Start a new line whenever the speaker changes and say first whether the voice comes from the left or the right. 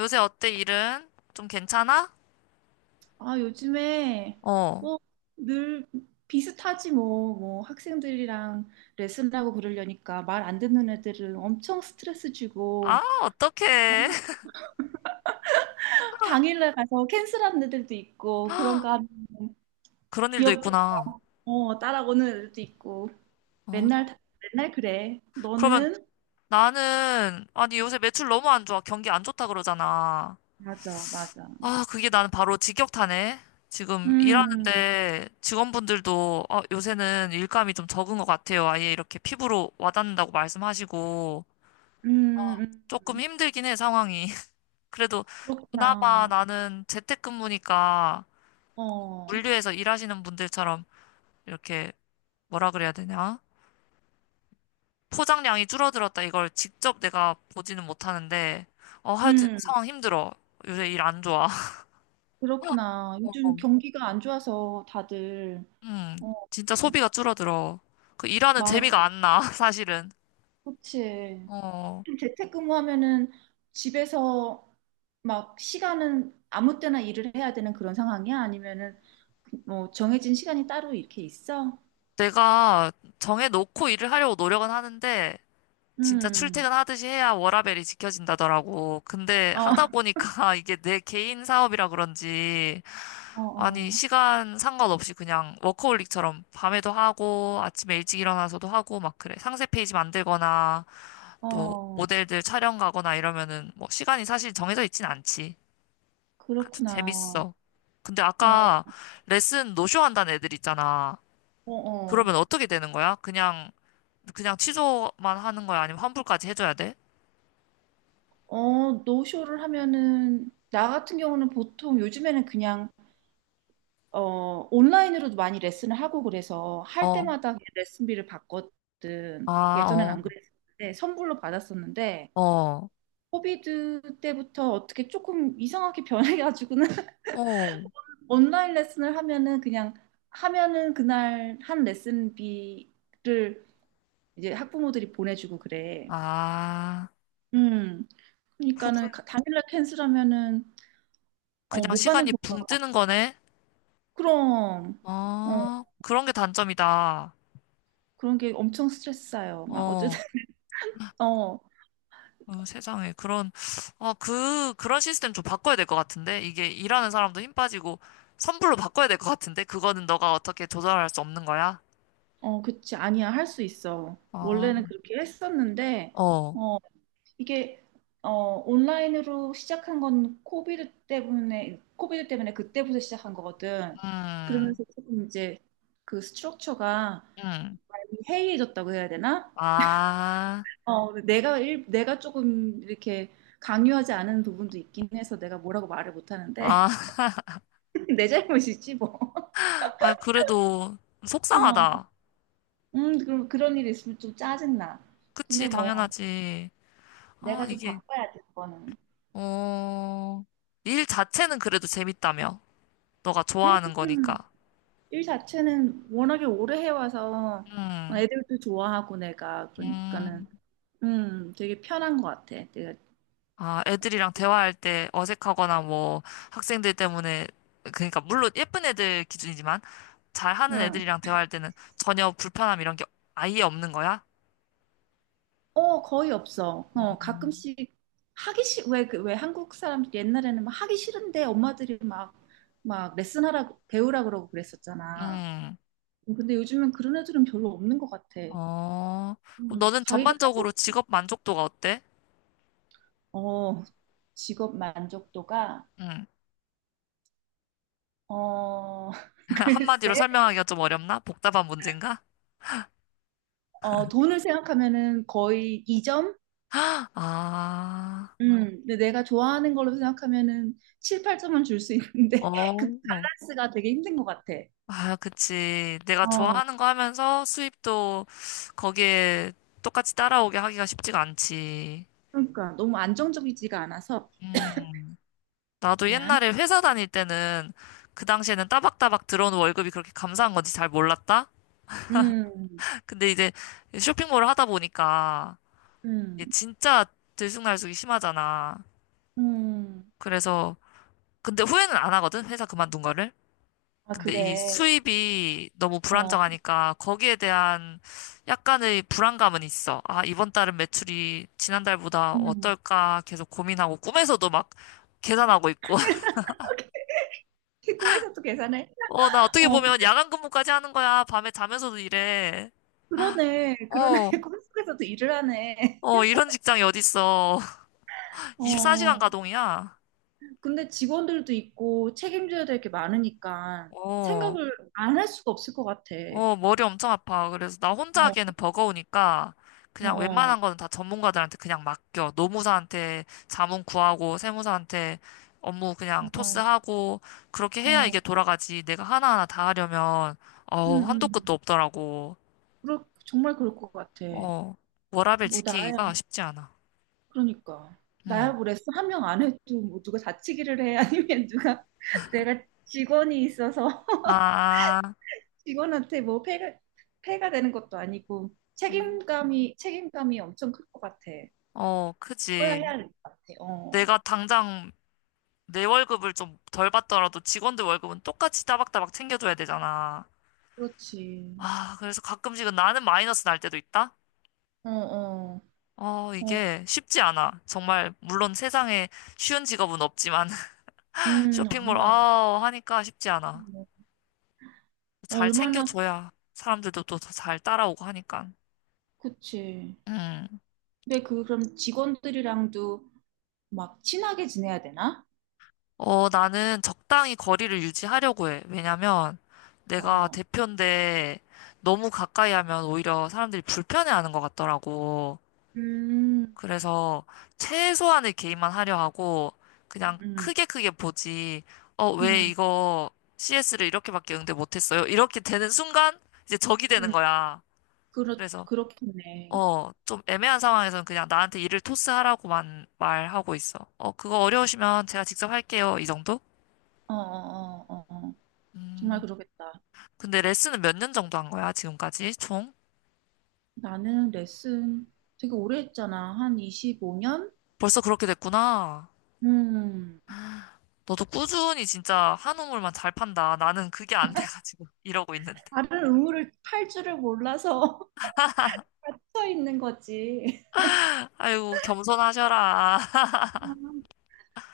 left: 요새 어때, 일은? 좀 괜찮아?
right: 아, 요즘에
left: 어.
right: 뭐 늘 비슷하지, 뭐 학생들이랑 레슨하고 그러려니까 말 안 듣는 애들은 엄청 스트레스
left: 아,
right: 주고, 어,
left: 어떡해.
right: 당일날 가서 캔슬하는 애들도 있고, 그런가 하면
left: 그런 일도
right: 귀엽게,
left: 있구나.
right: 어, 따라오는 애들도 있고,
left: 어.
right: 맨날 맨날 그래.
left: 그러면
right: 너는?
left: 나는, 아니, 요새 매출 너무 안 좋아. 경기 안 좋다 그러잖아.
right: 맞아, 맞아.
left: 아, 그게 나는 바로 직격타네. 지금
right: 음,
left: 일하는데 직원분들도, 요새는 일감이 좀 적은 것 같아요. 아예 이렇게 피부로 와닿는다고 말씀하시고.
right: 음,
left: 조금
right: 음.
left: 힘들긴 해, 상황이. 그래도 그나마
right: 그렇구나.
left: 나는 재택근무니까
right: 어.
left: 물류에서 일하시는 분들처럼 이렇게 뭐라 그래야 되냐? 포장량이 줄어들었다. 이걸 직접 내가 보지는 못하는데, 하여튼
right: 음.
left: 상황 힘들어. 요새 일 안 좋아.
right: 그렇구나. 요즘
left: 어.
right: 경기가 안 좋아서 다들.
left: 음,
right: 어.
left: 진짜
right: 어.
left: 소비가 줄어들어. 그 일하는
right: 맞아.
left: 재미가 안 나, 사실은.
right: 그치.
left: 어,
right: 좀 재택근무하면은 집에서 막 시간은 아무 때나 일을 해야 되는 그런 상황이야? 아니면은 뭐 정해진 시간이 따로 이렇게 있어?
left: 내가 정해놓고 일을 하려고 노력은 하는데, 진짜
right: 음.
left: 출퇴근하듯이 해야 워라밸이 지켜진다더라고. 근데
right: 어,
left: 하다 보니까 이게 내 개인 사업이라 그런지, 아니,
right: 어,
left: 시간 상관없이 그냥 워커홀릭처럼 밤에도 하고, 아침에 일찍 일어나서도 하고, 막 그래. 상세 페이지 만들거나,
right: 어,
left: 또
right: 어.
left: 모델들 촬영 가거나 이러면은, 뭐, 시간이 사실 정해져 있진 않지. 그래도
right: 그렇구나.
left: 재밌어. 근데
right: 어,
left: 아까 레슨 노쇼 한다는 애들 있잖아.
right: 어,
left: 그러면
right: 어.
left: 어떻게 되는 거야? 그냥, 그냥 취소만 하는 거야? 아니면 환불까지 해줘야 돼?
right: 어, 노쇼를 하면은 나 같은 경우는 보통 요즘에는 그냥, 어, 온라인으로도 많이 레슨을 하고 그래서 할
left: 어,
right: 때마다 레슨비를 받거든.
left: 아,
right: 예전엔
left: 어,
right: 안 그랬었는데 선불로 받았었는데
left: 어,
right: 코비드 때부터 어떻게 조금 이상하게 변해가지고는
left: 어,
right: 온라인 레슨을 하면은 그냥 하면은 그날 한 레슨비를 이제 학부모들이 보내주고 그래.
left: 아,
right: 음. 그러니까는
left: 후불,
right: 당일날 캔슬하면은 어,
left: 그냥
right: 못 받는
left: 시간이 붕
right: 경우가 많아.
left: 뜨는 거네?
right: 그럼. 어,
left: 아, 그런 게 단점이다.
right: 그런 게 엄청 스트레스 쌓여. 막
left: 어,
right: 어쨌든. 어.
left: 어, 세상에. 그런, 아, 그, 그런 시스템 좀 바꿔야 될 것 같은데? 이게 일하는 사람도 힘 빠지고, 선불로 바꿔야 될 것 같은데? 그거는 너가 어떻게 조절할 수 없는 거야?
right: 어, 그치. 아니야. 할 수 있어.
left: 어,
right: 원래는 그렇게 했었는데,
left: 어,
right: 어, 이게, 어, 온라인으로 시작한 건 코비드 때문에 그때부터 시작한 거거든.
left: 음,
right: 그러면서 조금 이제 그 스트럭처가
left: 음.
right: 많이 해이해졌다고 해야 되나?
left: 아,
right: 어, 근데 내가 일, 내가 조금 이렇게 강요하지 않은 부분도 있긴 해서 내가 뭐라고 말을 못 하는데,
left: 아,
right: 내 잘못이지, 뭐.
left: 아, 그래도
right: 어.
left: 속상하다.
right: 그럼 그런 일이 있으면 좀 짜증나.
left: 그치,
right: 근데 뭐,
left: 당연하지. 아,
right: 내가 좀
left: 이게,
right: 바꿔야 돼, 그거는.
left: 어, 일 자체는 그래도 재밌다며. 너가 좋아하는
right: 음,
left: 거니까.
right: 일 자체는 워낙에 오래 해와서
left: 음,
right: 애들도 좋아하고 내가 그러니까는
left: 음.
right: 되게 편한 것 같아. 내가.
left: 아, 애들이랑 대화할 때 어색하거나 뭐 학생들 때문에 그러니까 물론 예쁜 애들 기준이지만 잘하는
right: 응.
left: 애들이랑 대화할 때는 전혀 불편함 이런 게 아예 없는 거야?
right: 어 거의 없어.
left: 어,
right: 어 가끔씩 하기 싫 왜 그 왜 한국 사람들 옛날에는 막 하기 싫은데 엄마들이 막 레슨하라고 배우라 그러고 그랬었잖아.
left: 음,
right: 근데 요즘은 그런 애들은 별로 없는 것 같아.
left: 어, 그럼
right: 음,
left: 너는
right: 자기가 하고
left: 전반적으로
right: 싶-
left: 직업 만족도가 어때?
right: 어 직업 만족도가.
left: 음,
right: 어, 글쎄.
left: 한마디로 설명하기가 좀 어렵나? 복잡한 문제인가?
right: 어, 돈을 생각하면은 거의 2점?
left: 아,
right: 근데 내가 좋아하는 걸로 생각하면은 7, 8점은 줄 수
left: 어,
right: 있는데 그
left: 어.
right: 밸런스가 되게 힘든 것 같아.
left: 아, 그치. 내가
right: 어,
left: 좋아하는 거 하면서 수입도 거기에 똑같이 따라오게 하기가 쉽지가 않지.
right: 그러니까 너무 안정적이지가 않아서.
left: 음. 나도
right: 미안.
left: 옛날에 회사 다닐 때는 그 당시에는 따박따박 들어오는 월급이 그렇게 감사한 건지 잘 몰랐다?
right: 음,
left: 근데 이제 쇼핑몰을 하다 보니까 이게
right: 음,
left: 진짜 들쑥날쑥이 심하잖아.
right: 음.
left: 그래서 근데 후회는 안 하거든, 회사 그만둔 거를.
right: 아,
left: 근데 이
right: 그래.
left: 수입이 너무
right: 어.
left: 불안정하니까 거기에 대한 약간의 불안감은 있어. 아, 이번 달은 매출이 지난달보다
right: 음.
left: 어떨까 계속 고민하고 꿈에서도 막 계산하고 있고.
right: 꿈에서 도 계산해?
left: 어, 나 어떻게
right: 어,
left: 보면 야간 근무까지 하는 거야. 밤에 자면서도 일해.
right: 그러네. 그러네.
left: 어,
right: 꿈속에서도 일을 하네.
left: 어, 이런 직장이 어딨어. 24시간
right: 어,
left: 가동이야.
right: 근데 직원들도 있고 책임져야 될 게 많으니까
left: 어,
right: 생각을 안 할 수가 없을 것 같아.
left: 어, 머리 엄청 아파. 그래서 나 혼자
right: 어,
left: 하기에는 버거우니까 그냥
right: 어,
left: 웬만한 거는 다 전문가들한테 그냥 맡겨. 노무사한테 자문 구하고, 세무사한테 업무 그냥
right: 어,
left: 토스하고, 그렇게 해야 이게
right: 어,
left: 돌아가지. 내가 하나하나 다 하려면,
right: 응,
left: 어우, 한도
right: 응.
left: 끝도 없더라고.
right: 정말 그럴 것 같아.
left: 어, 워라밸
right: 뭐,
left: 지키기가
right: 나야,
left: 쉽지 않아.
right: 그러니까.
left: 응.
right: 나야 그랬어. 한 명 안 해도 뭐 누가 다치기를 해. 아니면 누가 내가 직원이 있어서
left: 아.
right: 직원한테 뭐 폐가 되는 것도 아니고
left: 음.
right: 책임감이 엄청 클 것 같아.
left: 어,
right: 그래야
left: 그지.
right: 해야 될 것 같아. 어,
left: 내가 당장 내 월급을 좀 덜 받더라도 직원들 월급은 똑같이 따박따박 챙겨줘야 되잖아.
right: 그렇지.
left: 아, 그래서 가끔씩은 나는 마이너스 날 때도 있다?
right: 어, 어,
left: 어,
right: 어.
left: 이게 쉽지 않아. 정말, 물론 세상에 쉬운 직업은 없지만 쇼핑몰,
right: 아니야.
left: 아, 하니까 쉽지 않아.
right: 뭐,
left: 잘
right: 얼마나,
left: 챙겨줘야 사람들도 또 잘 따라오고 하니까.
right: 그치.
left: 음.
right: 근데 그럼 직원들이랑도 막 친하게 지내야 되나?
left: 어, 나는 적당히 거리를 유지하려고 해. 왜냐면 내가
right: 어,
left: 대표인데 너무 가까이 하면 오히려 사람들이 불편해하는 것 같더라고.
right: 음,
left: 그래서 최소한의 개입만 하려 하고 그냥
right: 음,
left: 크게 크게 보지. 어, 왜
right: 음,
left: 이거 CS를 이렇게밖에 응대 못했어요? 이렇게 되는 순간 이제 적이 되는
right: 음,
left: 거야.
right: 그렇,
left: 그래서
right: 그렇겠네.
left: 좀 애매한 상황에서는 그냥 나한테 일을 토스하라고만 말하고 있어. 어, 그거 어려우시면 제가 직접 할게요. 이 정도?
right: 어, 어, 어, 어, 어. 정말
left: 음.
right: 그러겠다.
left: 근데 레슨은 몇 년 정도 한 거야, 지금까지? 총?
right: 나는 레슨 되게 오래 했잖아. 한 25년?
left: 벌써 그렇게 됐구나.
right: 음,
left: 너도 꾸준히 진짜 한 우물만 잘 판다. 나는 그게 안 돼가지고 이러고 있는데.
right: 다른 의무를 팔 줄을 몰라서 서 있는 거지.
left: 아이고, 겸손하셔라.
right: 음,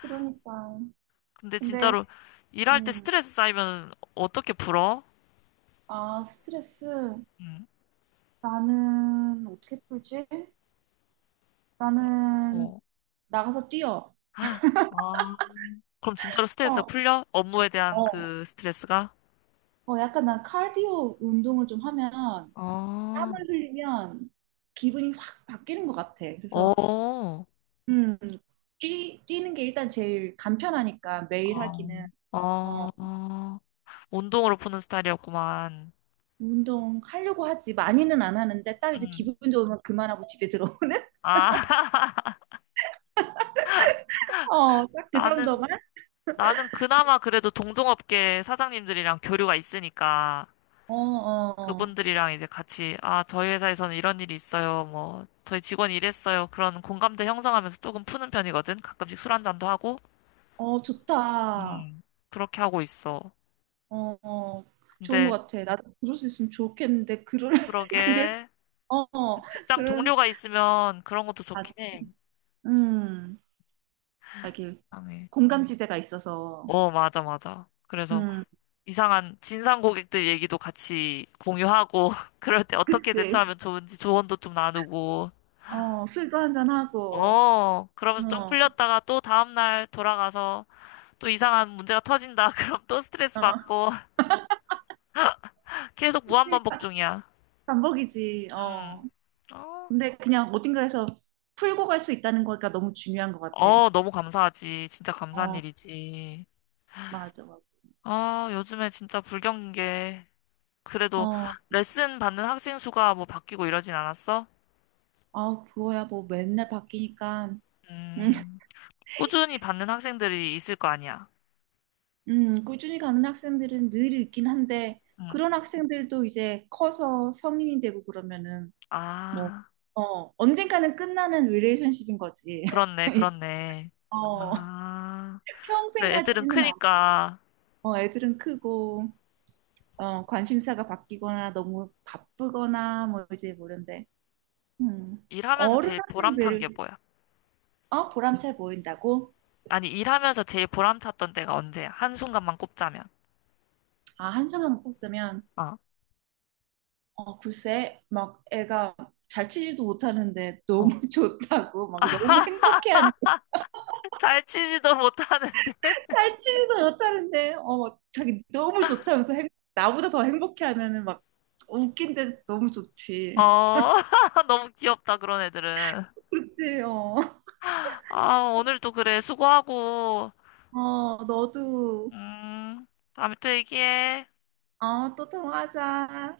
right: 그러니까.
left: 근데
right: 근데,
left: 진짜로 일할 때
right: 음,
left: 스트레스 쌓이면 어떻게 풀어?
right: 아, 스트레스.
left: 응,
right: 나는 어떻게 풀지? 나는
left: 어.
right: 나가서 뛰어.
left: 아, 그럼 진짜로 스트레스가
right: 어,
left: 풀려? 업무에 대한
right: 어.
left: 그 스트레스가?
right: 어, 약간 난 카디오 운동을 좀 하면
left: 어,
right: 땀을 흘리면 기분이 확 바뀌는 것 같아. 그래서
left: 어,
right: 음, 뛰는 게 일단 제일 간편하니까 매일
left: 어,
right: 하기는.
left: 어,
right: 어,
left: 어. 운동으로 푸는 스타일이었구만.
right: 운동 하려고 하지 많이는 안 하는데 딱 이제
left: 응.
right: 기분 좋으면 그만하고 집에 들어오는
left: 아,
right: 어, 딱 그
left: 나는
right: 정도만.
left: 나는 그나마 그래도 동종업계 사장님들이랑 교류가 있으니까
right: 어, 어, 어,
left: 그분들이랑 이제 같이 아, 저희 회사에서는 이런 일이 있어요. 뭐 저희 직원이 이랬어요. 그런 공감대 형성하면서 조금 푸는 편이거든. 가끔씩 술 한잔도 하고
right: 어, 좋다.
left: 음. 그렇게 하고 있어.
right: 어, 어, 좋은 것
left: 근데
right: 같아. 나도 그럴 수 있으면 좋겠는데 그럴 그럴.
left: 그러게
right: 어, 어,
left: 직장
right: 그런.
left: 동료가 있으면 그런 것도
right: 아,
left: 좋긴 해.
right: 음. 알게.
left: 이상해.
right: 공감지대가 있어서.
left: 어, 맞아, 맞아. 그래서
right: 음,
left: 이상한 진상 고객들 얘기도 같이 공유하고 그럴 때 어떻게
right: 그치.
left: 대처하면 좋은지 조언도 좀 나누고
right: 어, 술도 한잔하고,
left: 어, 그러면서 좀
right: 어,
left: 풀렸다가 또 다음날 돌아가서 또 이상한 문제가 터진다. 그럼 또 스트레스
right: 어,
left: 받고 계속
right: 그치.
left: 무한반복 중이야.
right: 반복이지. 어.
left: 음. 어,
right: 근데 그냥 어딘가에서 풀고 갈 수 있다는 거가 너무 중요한 것 같아.
left: 어, 너무 감사하지. 진짜 감사한
right: 어,
left: 일이지.
right: 맞아, 맞아.
left: 아, 요즘에 진짜 불경인 게 그래도
right: 어.
left: 레슨 받는 학생 수가 뭐 바뀌고 이러진 않았어?
right: 아, 그거야 뭐 맨날 바뀌니까. 음.
left: 음, 꾸준히 받는 학생들이 있을 거 아니야.
right: 꾸준히 가는 학생들은 늘 있긴 한데,
left: 음.
right: 그런 학생들도 이제 커서 성인이 되고 그러면은, 뭐,
left: 아,
right: 어, 언젠가는 끝나는 릴레이션십인 거지.
left: 그렇네, 그렇네.
right: 어.
left: 아,
right: 평생
left: 그래, 애들은
right: 가지는 않아.
left: 크니까.
right: 어, 애들은 크고 어, 관심사가 바뀌거나 너무 바쁘거나 뭐 이제 모른데. 음.
left: 일하면서
right: 어른
left: 제일 보람찬 게
right: 학생들.
left: 뭐야?
right: 어, 보람차 보인다고?
left: 아니, 일하면서 제일 보람찼던 때가 언제야? 한순간만 꼽자면.
right: 아, 한순간 뽑자면
left: 어.
right: 어, 글쎄 막 애가 잘 치지도 못하는데
left: 어.
right: 너무 좋다고 막 너무 행복해하는 거야.
left: 잘 치지도 못하는데.
right: 잘 치지도 못하는데 어 자기 너무 좋다면서 나보다 더 행복해하면은 막 웃긴데 너무 좋지.
left: 어, 너무 귀엽다, 그런 애들은.
right: 그치, 어.
left: 아, 오늘도 그래. 수고하고.
right: 어, 너도.
left: 음, 다음에 또 얘기해.
right: 어, 또 통화하자.